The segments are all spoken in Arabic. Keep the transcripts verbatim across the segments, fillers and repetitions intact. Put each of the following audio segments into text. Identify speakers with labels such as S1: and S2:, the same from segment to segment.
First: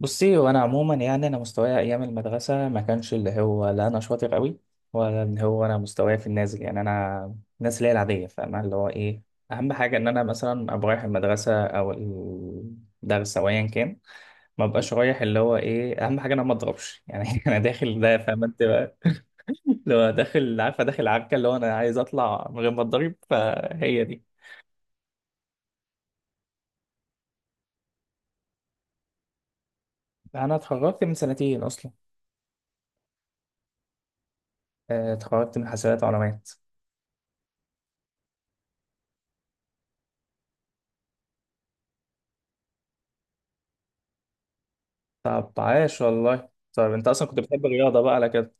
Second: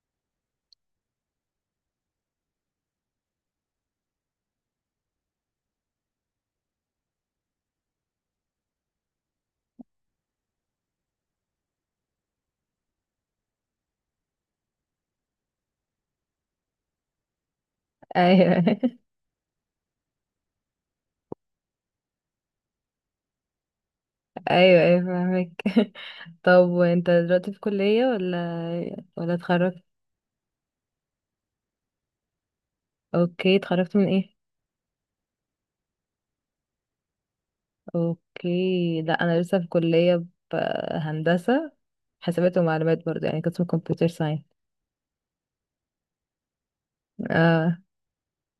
S1: بصي، وانا عموما يعني انا مستواي ايام المدرسه ما كانش اللي هو لا انا شاطر قوي، ولا اللي هو انا مستواي في النازل. يعني انا الناس اللي هي العاديه، فاهمه اللي هو ايه؟ اهم حاجه ان انا مثلا ابقى رايح المدرسه او الدرس او ايا كان، ما ابقاش رايح. اللي هو ايه؟ اهم حاجه إن انا ما اضربش يعني. انا داخل ده، فاهمه انت
S2: ايوه.
S1: بقى؟ لو داخل، عارفه، داخل عركه، اللي هو انا عايز اطلع من غير ما اتضرب. فهي دي.
S2: ايوه، ايوه، فاهمك. طب وانت دلوقتي في كلية ولا ولا اتخرجت؟
S1: انا اتخرجت من سنتين اصلا.
S2: اوكي، اتخرجت من ايه؟
S1: آه، اتخرجت من حسابات ومعلومات.
S2: اوكي، لا انا لسه في كلية ب- هندسة. حسابات ومعلومات برضه، يعني قسم كمبيوتر ساينس.
S1: طب عاش والله. طيب انت اصلا كنت بتحب
S2: اه.
S1: الرياضه بقى على كده؟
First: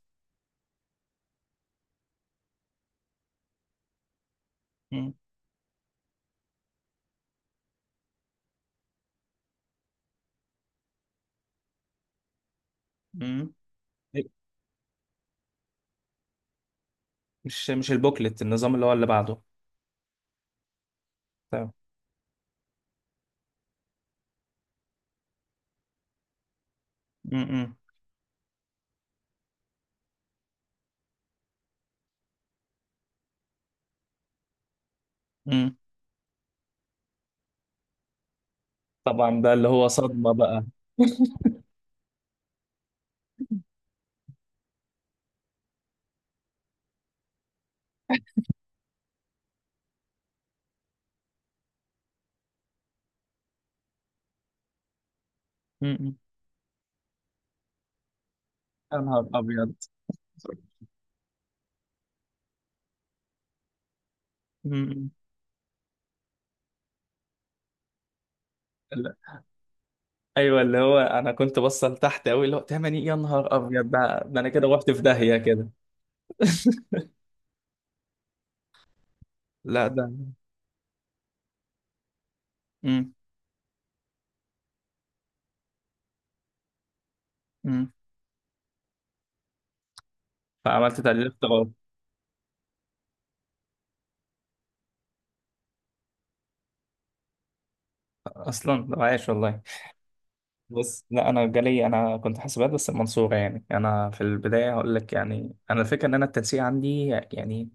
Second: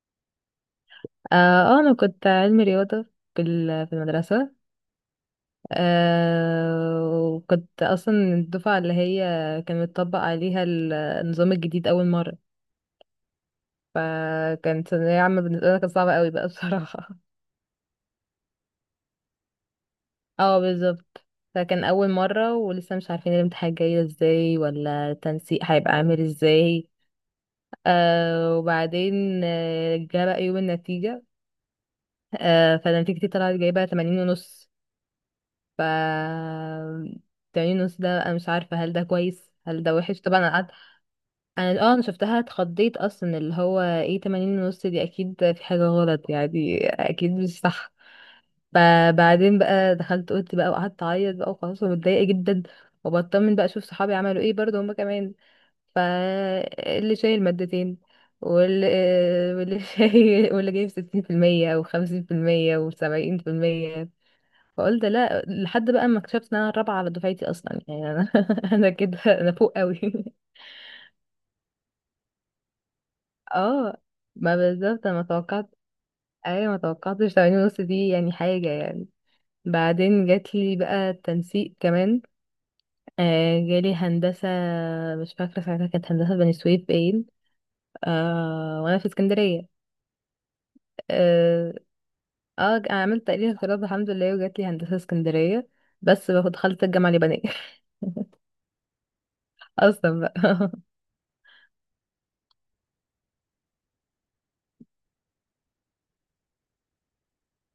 S2: اه آه، انا كنت علمي رياضة في ال- في المدرسة.
S1: مم.
S2: آه وكنت اصلا الدفعة اللي هي كان متطبق عليها ال- النظام الجديد اول مرة.
S1: مم.
S2: فكانت ثانوية عامة بالنسبة لي، كانت صعبة قوي بقى بصراحة.
S1: مش مش البوكلت، النظام اللي هو اللي بعده؟
S2: اه بالظبط.
S1: تمام.
S2: فكان اول مرة ولسه مش عارفين الامتحان جاي ازاي ولا التنسيق هيبقى عامل ازاي.
S1: مم.
S2: آه وبعدين آه، جه بقى يوم النتيجة. آه فنتيجتي طلعت جايبة تمانين ونص.
S1: مم.
S2: ف تمانين ونص ده انا مش عارفة هل ده
S1: طبعا
S2: كويس
S1: بقى، اللي
S2: هل
S1: هو
S2: ده وحش.
S1: صدمه
S2: طبعا انا
S1: بقى.
S2: قعدت، انا اه انا شفتها اتخضيت اصلا، اللي هو ايه تمانين ونص دي اكيد في حاجة غلط، يعني اكيد مش صح. ب- بعدين بقى دخلت اوضتي بقى وقعدت اعيط بقى وخلاص، ومتضايقه جدا. وبطمن بقى اشوف صحابي عملوا ايه برضه هما كمان.
S1: مم.
S2: فاللي شايل مادتين، واللي
S1: يا نهار ابيض.
S2: واللي شايل واللي جايب ستين في المية وخمسين في المية وسبعين في المية. فقلت
S1: مم.
S2: لا، لحد بقى ما اكتشفت ان انا الرابعة على دفعتي اصلا، يعني انا انا كده
S1: لا.
S2: انا فوق قوي.
S1: ايوه، اللي هو انا كنت بصل تحت قوي، اللي هو تمني يا نهار ابيض
S2: اه،
S1: ده ده انا
S2: ما
S1: كده رحت في
S2: بالظبط انا ما
S1: داهيه كده.
S2: توقعت. ايوه، ما توقعتش تمانين ونص دي يعني حاجة يعني.
S1: لا ده.
S2: بعدين جات لي بقى التنسيق كمان.
S1: مم.
S2: آه جالي هندسة. مش فاكرة ساعتها، كانت هندسة بني سويف باين.
S1: مم.
S2: آه وأنا في اسكندرية.
S1: فعملت تعديل اختراع.
S2: اه، آه عملت تقليل اغتراب الحمد لله، وجات لي هندسة اسكندرية. بس بقى دخلت الجامعة اليابانية.
S1: اصلا طب عايش والله.
S2: أصلا بقى.
S1: بس لا، انا جالي انا كنت حاسبات بس المنصوره. يعني انا في البدايه هقول لك، يعني انا الفكره ان انا التنسيق عندي يعني.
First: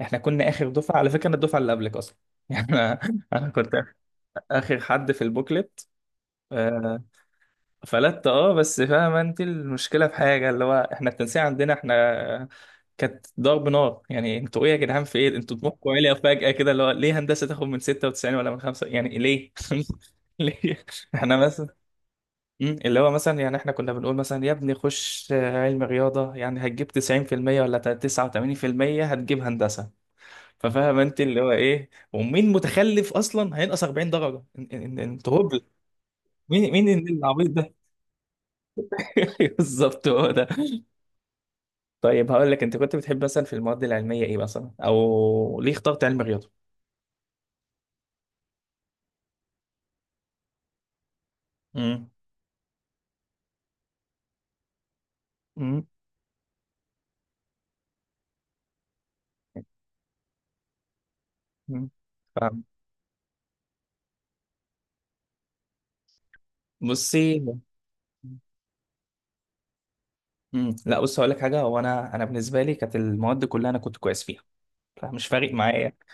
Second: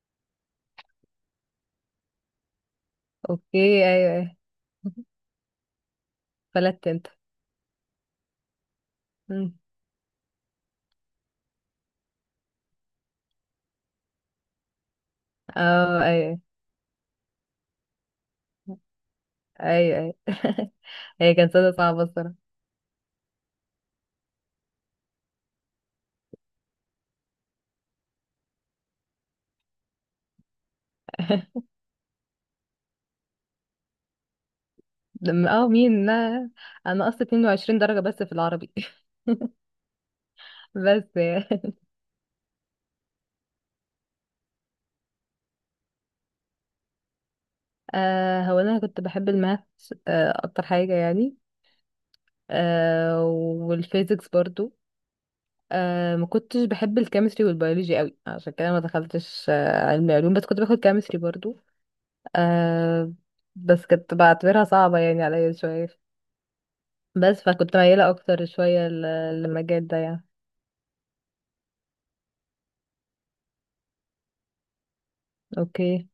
S1: احنا كنا اخر دفعه على فكره، انا الدفعه اللي قبلك اصلا. يعني انا أنا
S2: أوكي،
S1: كنت
S2: أيوه أيوه.
S1: اخر حد في البوكلت.
S2: فلت
S1: آه،
S2: أنت.
S1: فلت اه، بس فاهمه انت
S2: مم.
S1: المشكله في حاجه، اللي هو احنا التنسيق عندنا احنا كانت ضرب نار. يعني انتوا ايه يا جدعان؟ في ايه؟ انتوا طموحكم
S2: اه
S1: عالي
S2: أيوه،
S1: فجاه كده، اللي هو ليه هندسه تاخد من ستة وتسعين ولا من خمسة؟ يعني ليه؟
S2: أيوه أيوه.
S1: ليه؟
S2: هي
S1: احنا
S2: كانت
S1: بس.
S2: سنة صعبة الصراحة.
S1: مم. اللي هو مثلا يعني احنا كنا بنقول مثلا يا ابني خش آه، علم رياضة. يعني هتجيب تسعين في المية ولا تسعة وتمانين بالمية هتجيب هندسة. ففاهم انت اللي هو ايه، ومين متخلف اصلا هينقص اربعين درجة. إن- إن- إن- انت
S2: لما-
S1: هبل.
S2: اه مين؟ لا،
S1: مين مين
S2: أنا أصلا
S1: العبيط ده؟
S2: اتنين وعشرين درجة بس في العربي.
S1: بالظبط، هو ده.
S2: بس يعني.
S1: طيب هقول لك، انت كنت بتحب مثلا في المواد العلمية ايه مثلا، او ليه اخترت علم رياضة؟
S2: آه هو أنا كنت بحب الماث، آه أكتر حاجة يعني.
S1: مم.
S2: آه والفيزيكس برضو.
S1: مم.
S2: آه ما كنتش بحب الكيمستري والبيولوجي قوي، عشان كده ما دخلتش آه علمي علوم، بس كنت باخد كيمستري برضو.
S1: مم. فاهم.
S2: آه بس كنت بعتبرها صعبة يعني عليا شوية.
S1: بصي.
S2: بس فكنت ميالة اكتر شوية ل- للمجال ده يعني.
S1: مم. لا بص، هقول لك حاجه، هو انا انا بالنسبه لي كانت المواد كلها انا كنت كويس فيها. فمش فارق معايا.
S2: اوكي.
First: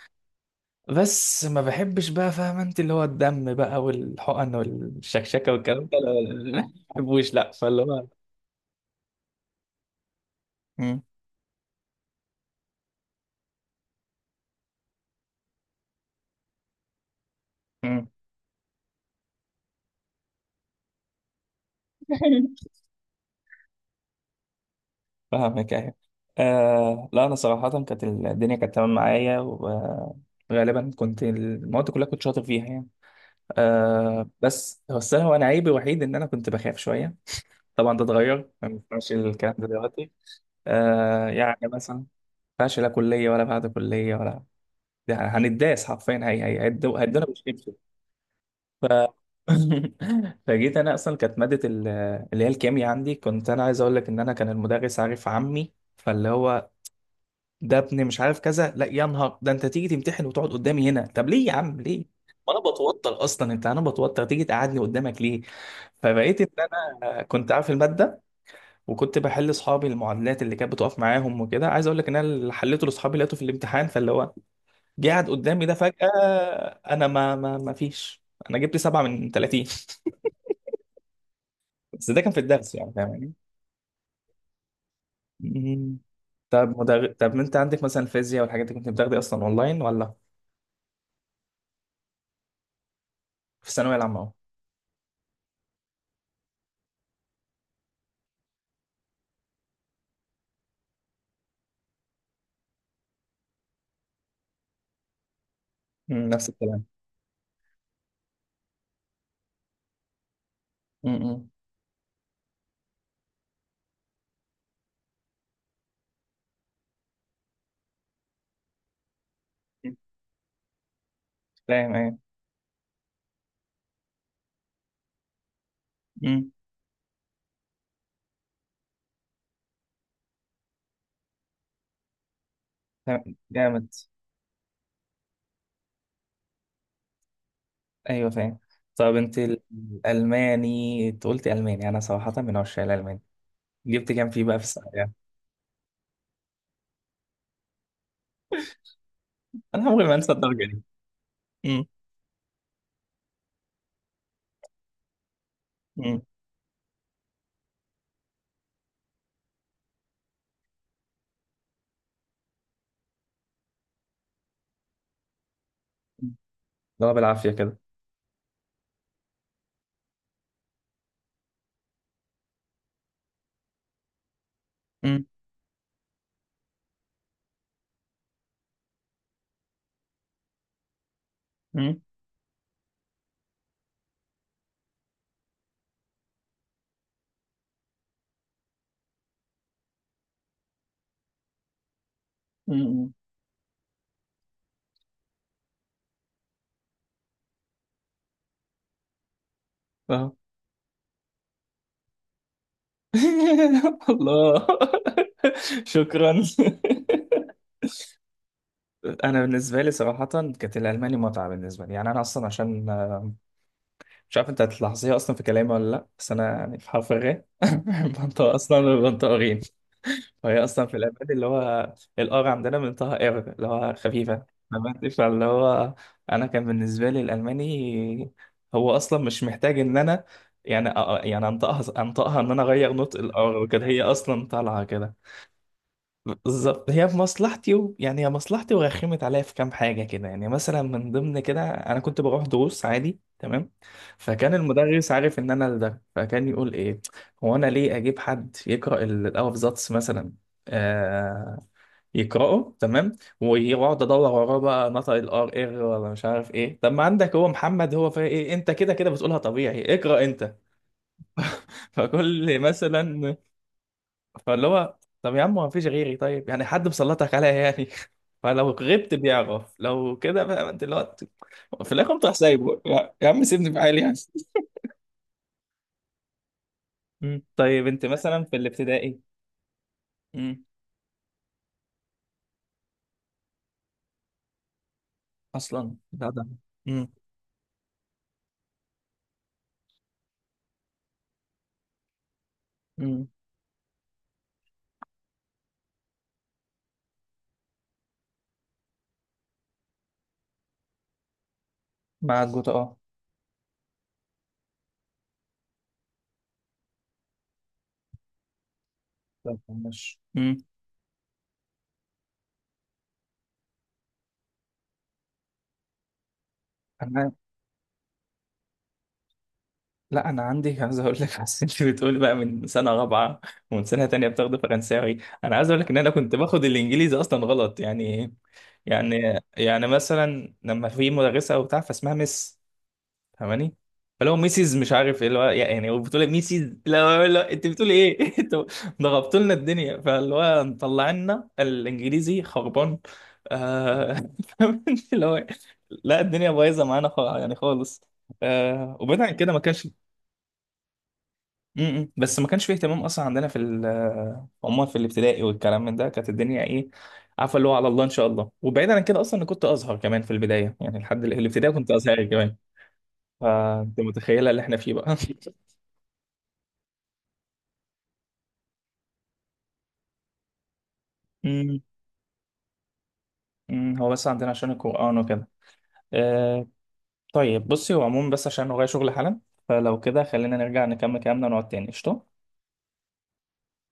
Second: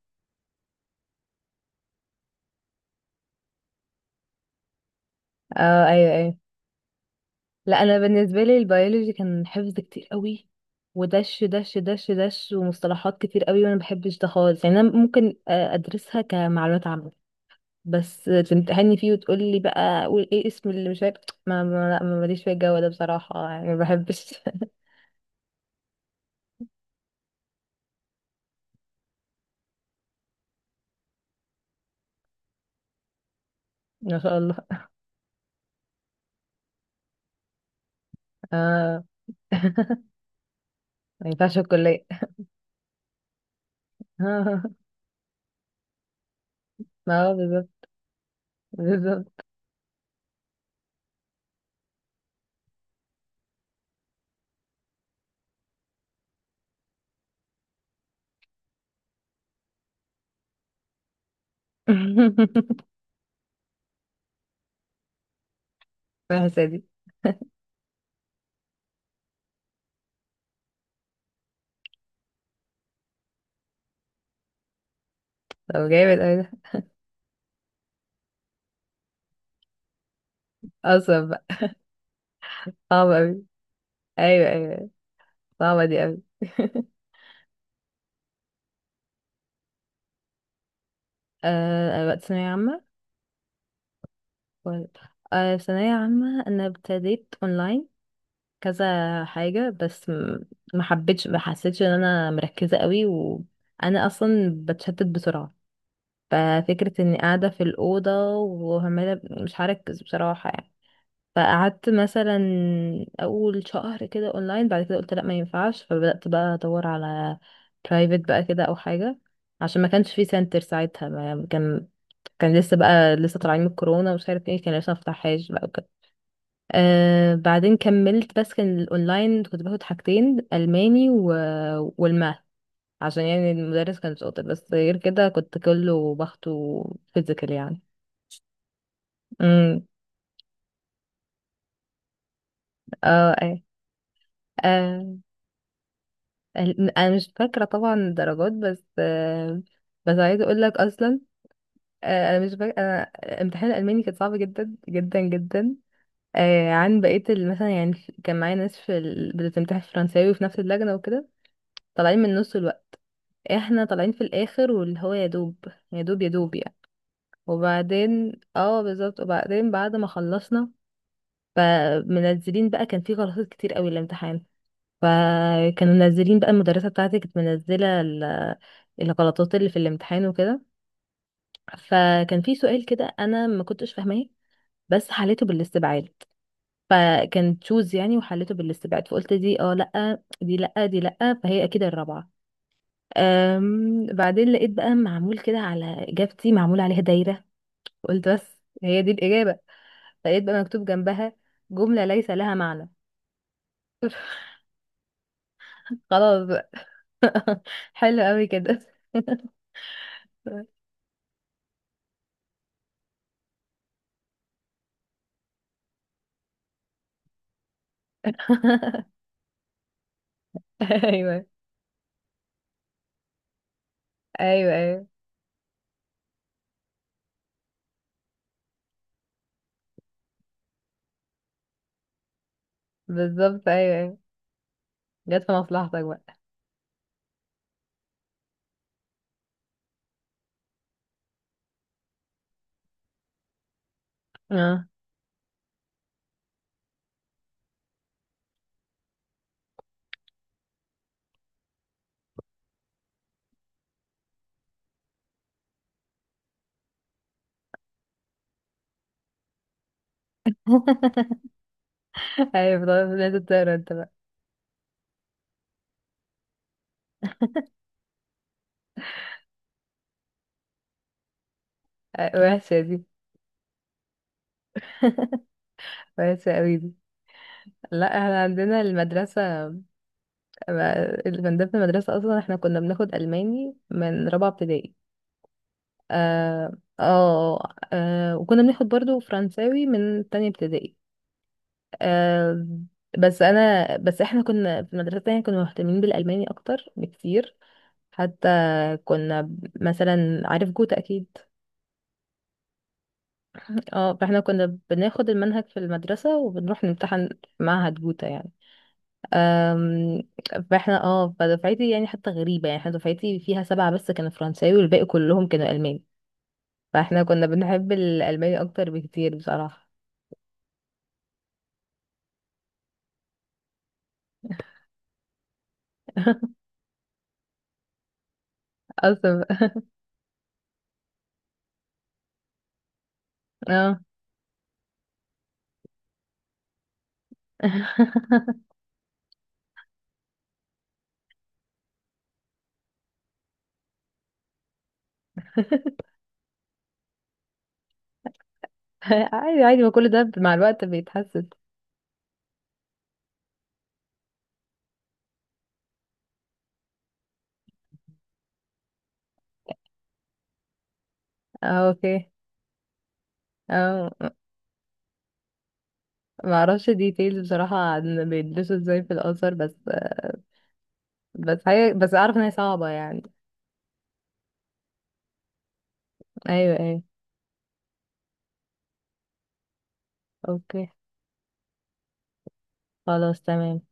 S1: بس ما بحبش بقى، فاهم انت؟ اللي هو الدم بقى والحقن والشكشكه والكلام
S2: اه
S1: ده، لا
S2: ايوه ايوه.
S1: لا لا، ما بحبوش لا. فاللي
S2: لا انا
S1: هو.
S2: بالنسبة لي البيولوجي كان حفظ كتير قوي،
S1: مم،
S2: ودش دش دش دش ومصطلحات كتير قوي، وانا ما بحبش ده خالص. يعني انا ممكن آه، ادرسها كمعلومات عامة،
S1: مم.
S2: بس تمتحني فيه وتقولي بقى قول ايه اسم اللي مش عارف، ما ما لا، ما ماليش في الجو ده بصراحة، يعني ما بحبش.
S1: فاهمك، ايوه. آه لا، انا صراحه كانت الدنيا كانت تمام معايا. وغالبا كنت المواد كلها كنت شاطر فيها يعني.
S2: ما
S1: آه،
S2: شاء الله.
S1: بس هو السنه، وانا عيبي الوحيد ان انا كنت بخاف شويه. طبعا ده اتغير، ما
S2: اه.
S1: ينفعش الكلام ده دلوقتي.
S2: ما
S1: آه،
S2: ينفعش
S1: يعني مثلا
S2: الكلية.
S1: ما ينفعش، لا كليه ولا بعد كليه ولا.
S2: آه.
S1: يعني هنتداس حرفيا. هي هي هيدو- هيدونا
S2: ما هو
S1: بالشبشب.
S2: بالظبط،
S1: ف...
S2: بالظبط.
S1: فجيت انا اصلا، كانت ماده ال- اللي هي الكيمياء عندي، كنت انا عايز اقول لك ان انا كان المدرس عارف عمي، فاللي هو ده ابني مش عارف كذا. لا يا نهار ده، انت تيجي تمتحن وتقعد قدامي هنا؟ طب ليه يا عم ليه؟ ما انا بتوتر اصلا، انت انا بتوتر، تيجي تقعدني قدامك ليه؟ فبقيت ان
S2: وحشة دي.
S1: انا كنت عارف الماده، وكنت بحل اصحابي المعادلات اللي كانت بتقف معاهم وكده. عايز اقول لك ان انا اللي حليته لاصحابي لقيته في الامتحان. فاللي هو جه قاعد قدامي ده
S2: طب
S1: فجاه.
S2: جامد اوي ده.
S1: انا ما ما ما فيش. انا جبت سبعة من ثلاثين.
S2: اصلا بقى.
S1: بس ده كان في الدرس يعني،
S2: صعب
S1: فاهم؟
S2: اوي. ايوه ايوه أيوة. صعبة
S1: يعني
S2: دي اوي.
S1: طب مدر... طب ما انت عندك مثلا الفيزياء والحاجات دي، كنت بتاخدي اصلا اونلاين ولا
S2: آه وقت ثانوية عامة.
S1: في الثانويه العامه اهو؟
S2: ولا- آه ثانوية عامة انا ابتديت اونلاين كذا حاجة، بس م- ما حبيتش، ما حسيتش ان انا مركزة قوي، وانا اصلا بتشتت بسرعة.
S1: مم، نفس الكلام.
S2: ففكرة اني قاعدة في الأوضة وعمالة مش هركز بصراحة يعني.
S1: امم،
S2: فقعدت مثلا أول شهر كده أونلاين، بعد كده قلت لأ ما ينفعش، فبدأت بقى أدور على برايفت بقى كده أو حاجة. عشان ما كانش في سنتر ساعتها، ما كان،
S1: فاهم ايه.
S2: كان لسه بقى لسه طالعين من الكورونا ومش عارف ايه، كان لسه مفتحهاش بقى وكده.
S1: مم،
S2: آه بعدين كملت، بس كان الاونلاين كنت باخد حاجتين، الماني و... والماث، عشان
S1: فاهم.
S2: يعني
S1: جامد.
S2: المدرس كان شاطر، بس غير كده كنت كله باخده فيزيكال يعني.
S1: ايوه فاهم. طب انت ال-
S2: امم.
S1: الالماني، انت قلتي الماني، انا صراحه من عشاق الالماني.
S2: اه ايه.
S1: جبت كام فيه بقى في الثانويه يعني؟
S2: آه ال- انا مش فاكره طبعا الدرجات، بس آه
S1: انا عمري ما
S2: بس
S1: انسى
S2: عايزه اقول
S1: الدرجه
S2: لك
S1: دي.
S2: اصلا،
S1: مم،
S2: آه انا مش فاكره انا امتحان الالماني كان صعب جدا جدا جدا.
S1: مم،
S2: آه عن بقيه ال- مثلا يعني في- كان معايا ناس في ال... بتمتحن فرنساوي في نفس اللجنه وكده. طالعين من نص، احنا طالعين في الاخر واللي هو يا دوب، يا دوب يا
S1: مم.
S2: دوب يعني.
S1: اللي هو بالعافيه كده.
S2: وبعدين اه بالظبط، وبعدين بعد ما خلصنا، فمنزلين بقى، كان في غلطات كتير قوي الامتحان،
S1: مم،
S2: فكانوا منزلين بقى، المدرسة بتاعتي كانت منزلة ال- الغلطات اللي في الامتحان وكده.
S1: مم،
S2: فكان في سؤال كده انا ما كنتش فاهماه، بس حليته بالاستبعاد، فكان تشوز يعني، وحليته بالاستبعاد، فقلت دي اه لا، دي لا، دي لا، فهي اكيد الرابعة.
S1: مم، مم.
S2: أم بعدين لقيت بقى معمول كده على إجابتي، معمول عليها دايرة، قلت بس، هي دي الإجابة.
S1: اه.
S2: لقيت بقى مكتوب جنبها جملة ليس لها معنى.
S1: الله. شكرا.
S2: خلاص بقى. حلو قوي كده.
S1: انا بالنسبه لي صراحه كانت الالماني متعه بالنسبه لي، يعني انا اصلا عشان آه، مش عارف انت هتلاحظيها اصلا في كلامي ولا لا، بس انا يعني في حرف الغ. منطقه اصلا، منطقه غين. فهي اصلا في الالماني،
S2: ايوه
S1: اللي هو الار عندنا، منطقه ار اللي هو خفيفه.
S2: ايوه
S1: فهمت؟
S2: ايوه
S1: فاللي هو انا كان بالنسبه لي الالماني هو اصلا مش محتاج ان انا، يعني أ- يعني انطقها انطقها ان انا اغير نطق الار
S2: بالظبط،
S1: وكده،
S2: ايوه
S1: هي
S2: ايوه.
S1: اصلا طالعه كده.
S2: جت في مصلحتك بقى.
S1: بالظبط هي في مصلحتي و... يعني هي مصلحتي، ورخمت عليا في كام حاجه كده. يعني مثلا من ضمن كده انا كنت بروح دروس عادي تمام. فكان
S2: اه.
S1: المدرس عارف ان انا ده، فكان يقول ايه، هو انا ليه اجيب حد يقرا ال- الافزاتس مثلا؟ آه، يقراه تمام، ويقعد ادور وراه بقى نطق الار، ار إيه، ولا مش عارف ايه. طب ما عندك هو محمد، هو فيها ايه؟ إيه، انت كده كده بتقولها طبيعي، اقرا انت.
S2: ايوه،
S1: فكل
S2: طيب
S1: مثلا،
S2: لازم تقرا انت بقى.
S1: فاللي هو طب يا عم، ما فيش غيري طيب، يعني حد مسلطك عليا يعني؟ فلو غبت بيعرف، لو كده بقى انت، اللي هو في الاخر انت
S2: أيوة، وحشه
S1: سايبه،
S2: دي،
S1: يا يا عم سيبني في حالي يعني.
S2: وحشه قوي دي.
S1: مم. طيب انت
S2: لا احنا
S1: مثلا في
S2: عندنا
S1: الابتدائي؟
S2: المدرسه،
S1: مم.
S2: من ضمن المدرسه اصلا احنا كنا بناخد الماني من رابعه ابتدائي.
S1: اصلا لا ده.
S2: اه.
S1: مم.
S2: اه آه، وكنا بناخد برضو فرنساوي من تانية ابتدائي. آه
S1: مم.
S2: بس انا بس احنا كنا في المدرسة التانية كنا مهتمين بالألماني اكتر بكتير، حتى كنا ب- مثلا عارف جوتا اكيد.
S1: مع الجوتا، اه.
S2: اه فاحنا كنا بناخد المنهج في المدرسة وبنروح نمتحن في معهد جوتا يعني.
S1: طب ماشي.
S2: أم،
S1: مم.
S2: فاحنا اه فدفعتي يعني حتى غريبة، يعني احنا دفعتي فيها سبعة بس كانوا فرنساوي والباقي كلهم كانوا ألمان، فاحنا كنا بنحب الألماني اكتر بكتير بصراحة.
S1: لا انا عندي. عايز اقول لك، بس انت بتقولي بقى من سنه رابعه، ومن سنه تانية بتاخد فرنساوي، انا عايز اقول لك ان انا كنت باخد الانجليزي اصلا غلط يعني. يعني
S2: اصلا.
S1: يعني مثلا لما في مدرسه او بتاع، فاسمها مس، فاهماني؟
S2: اه.
S1: فلو ميسيز مش عارف ايه، اللي هو يعني هو بتقول ميسيز، لا لا، انت بتقولي ايه؟ انتوا ضغطتوا لنا الدنيا، فاللي هو مطلعنا الانجليزي خربان. آه. فاهماني؟ اللي هو لا الدنيا بايظه معانا، خا- يعني خالص. آه. وبعيد عن كده ما
S2: عادي عادي،
S1: كانش
S2: ما كل ده مع الوقت بيتحسن.
S1: م- م. بس ما كانش فيه اهتمام اصلا عندنا في ال- آه، عموما في الابتدائي والكلام من ده، كانت الدنيا ايه، عارفه، اللي هو على الله ان شاء الله. وبعيدا عن كده اصلا، انا كنت ازهر كمان في البدايه، يعني لحد ال- الابتدائي
S2: اه
S1: كنت ازهري
S2: اوكي.
S1: كمان. فانت
S2: اه
S1: متخيله اللي احنا فيه بقى.
S2: ما اعرفش ديتيلز بصراحة عن بيلبسوا ازاي في الأزهر، بس بس
S1: م-
S2: هي بس اعرف ان هي صعبة يعني.
S1: م. هو بس عندنا عشان القران وكده. آه.
S2: ايوه ايوه.
S1: طيب بصي، هو عموما بس عشان ورايا شغل حالا، فلو كده خلينا نرجع
S2: اوكي،
S1: نكمل كلامنا ونقعد تاني، قشطه.
S2: خلاص تمام.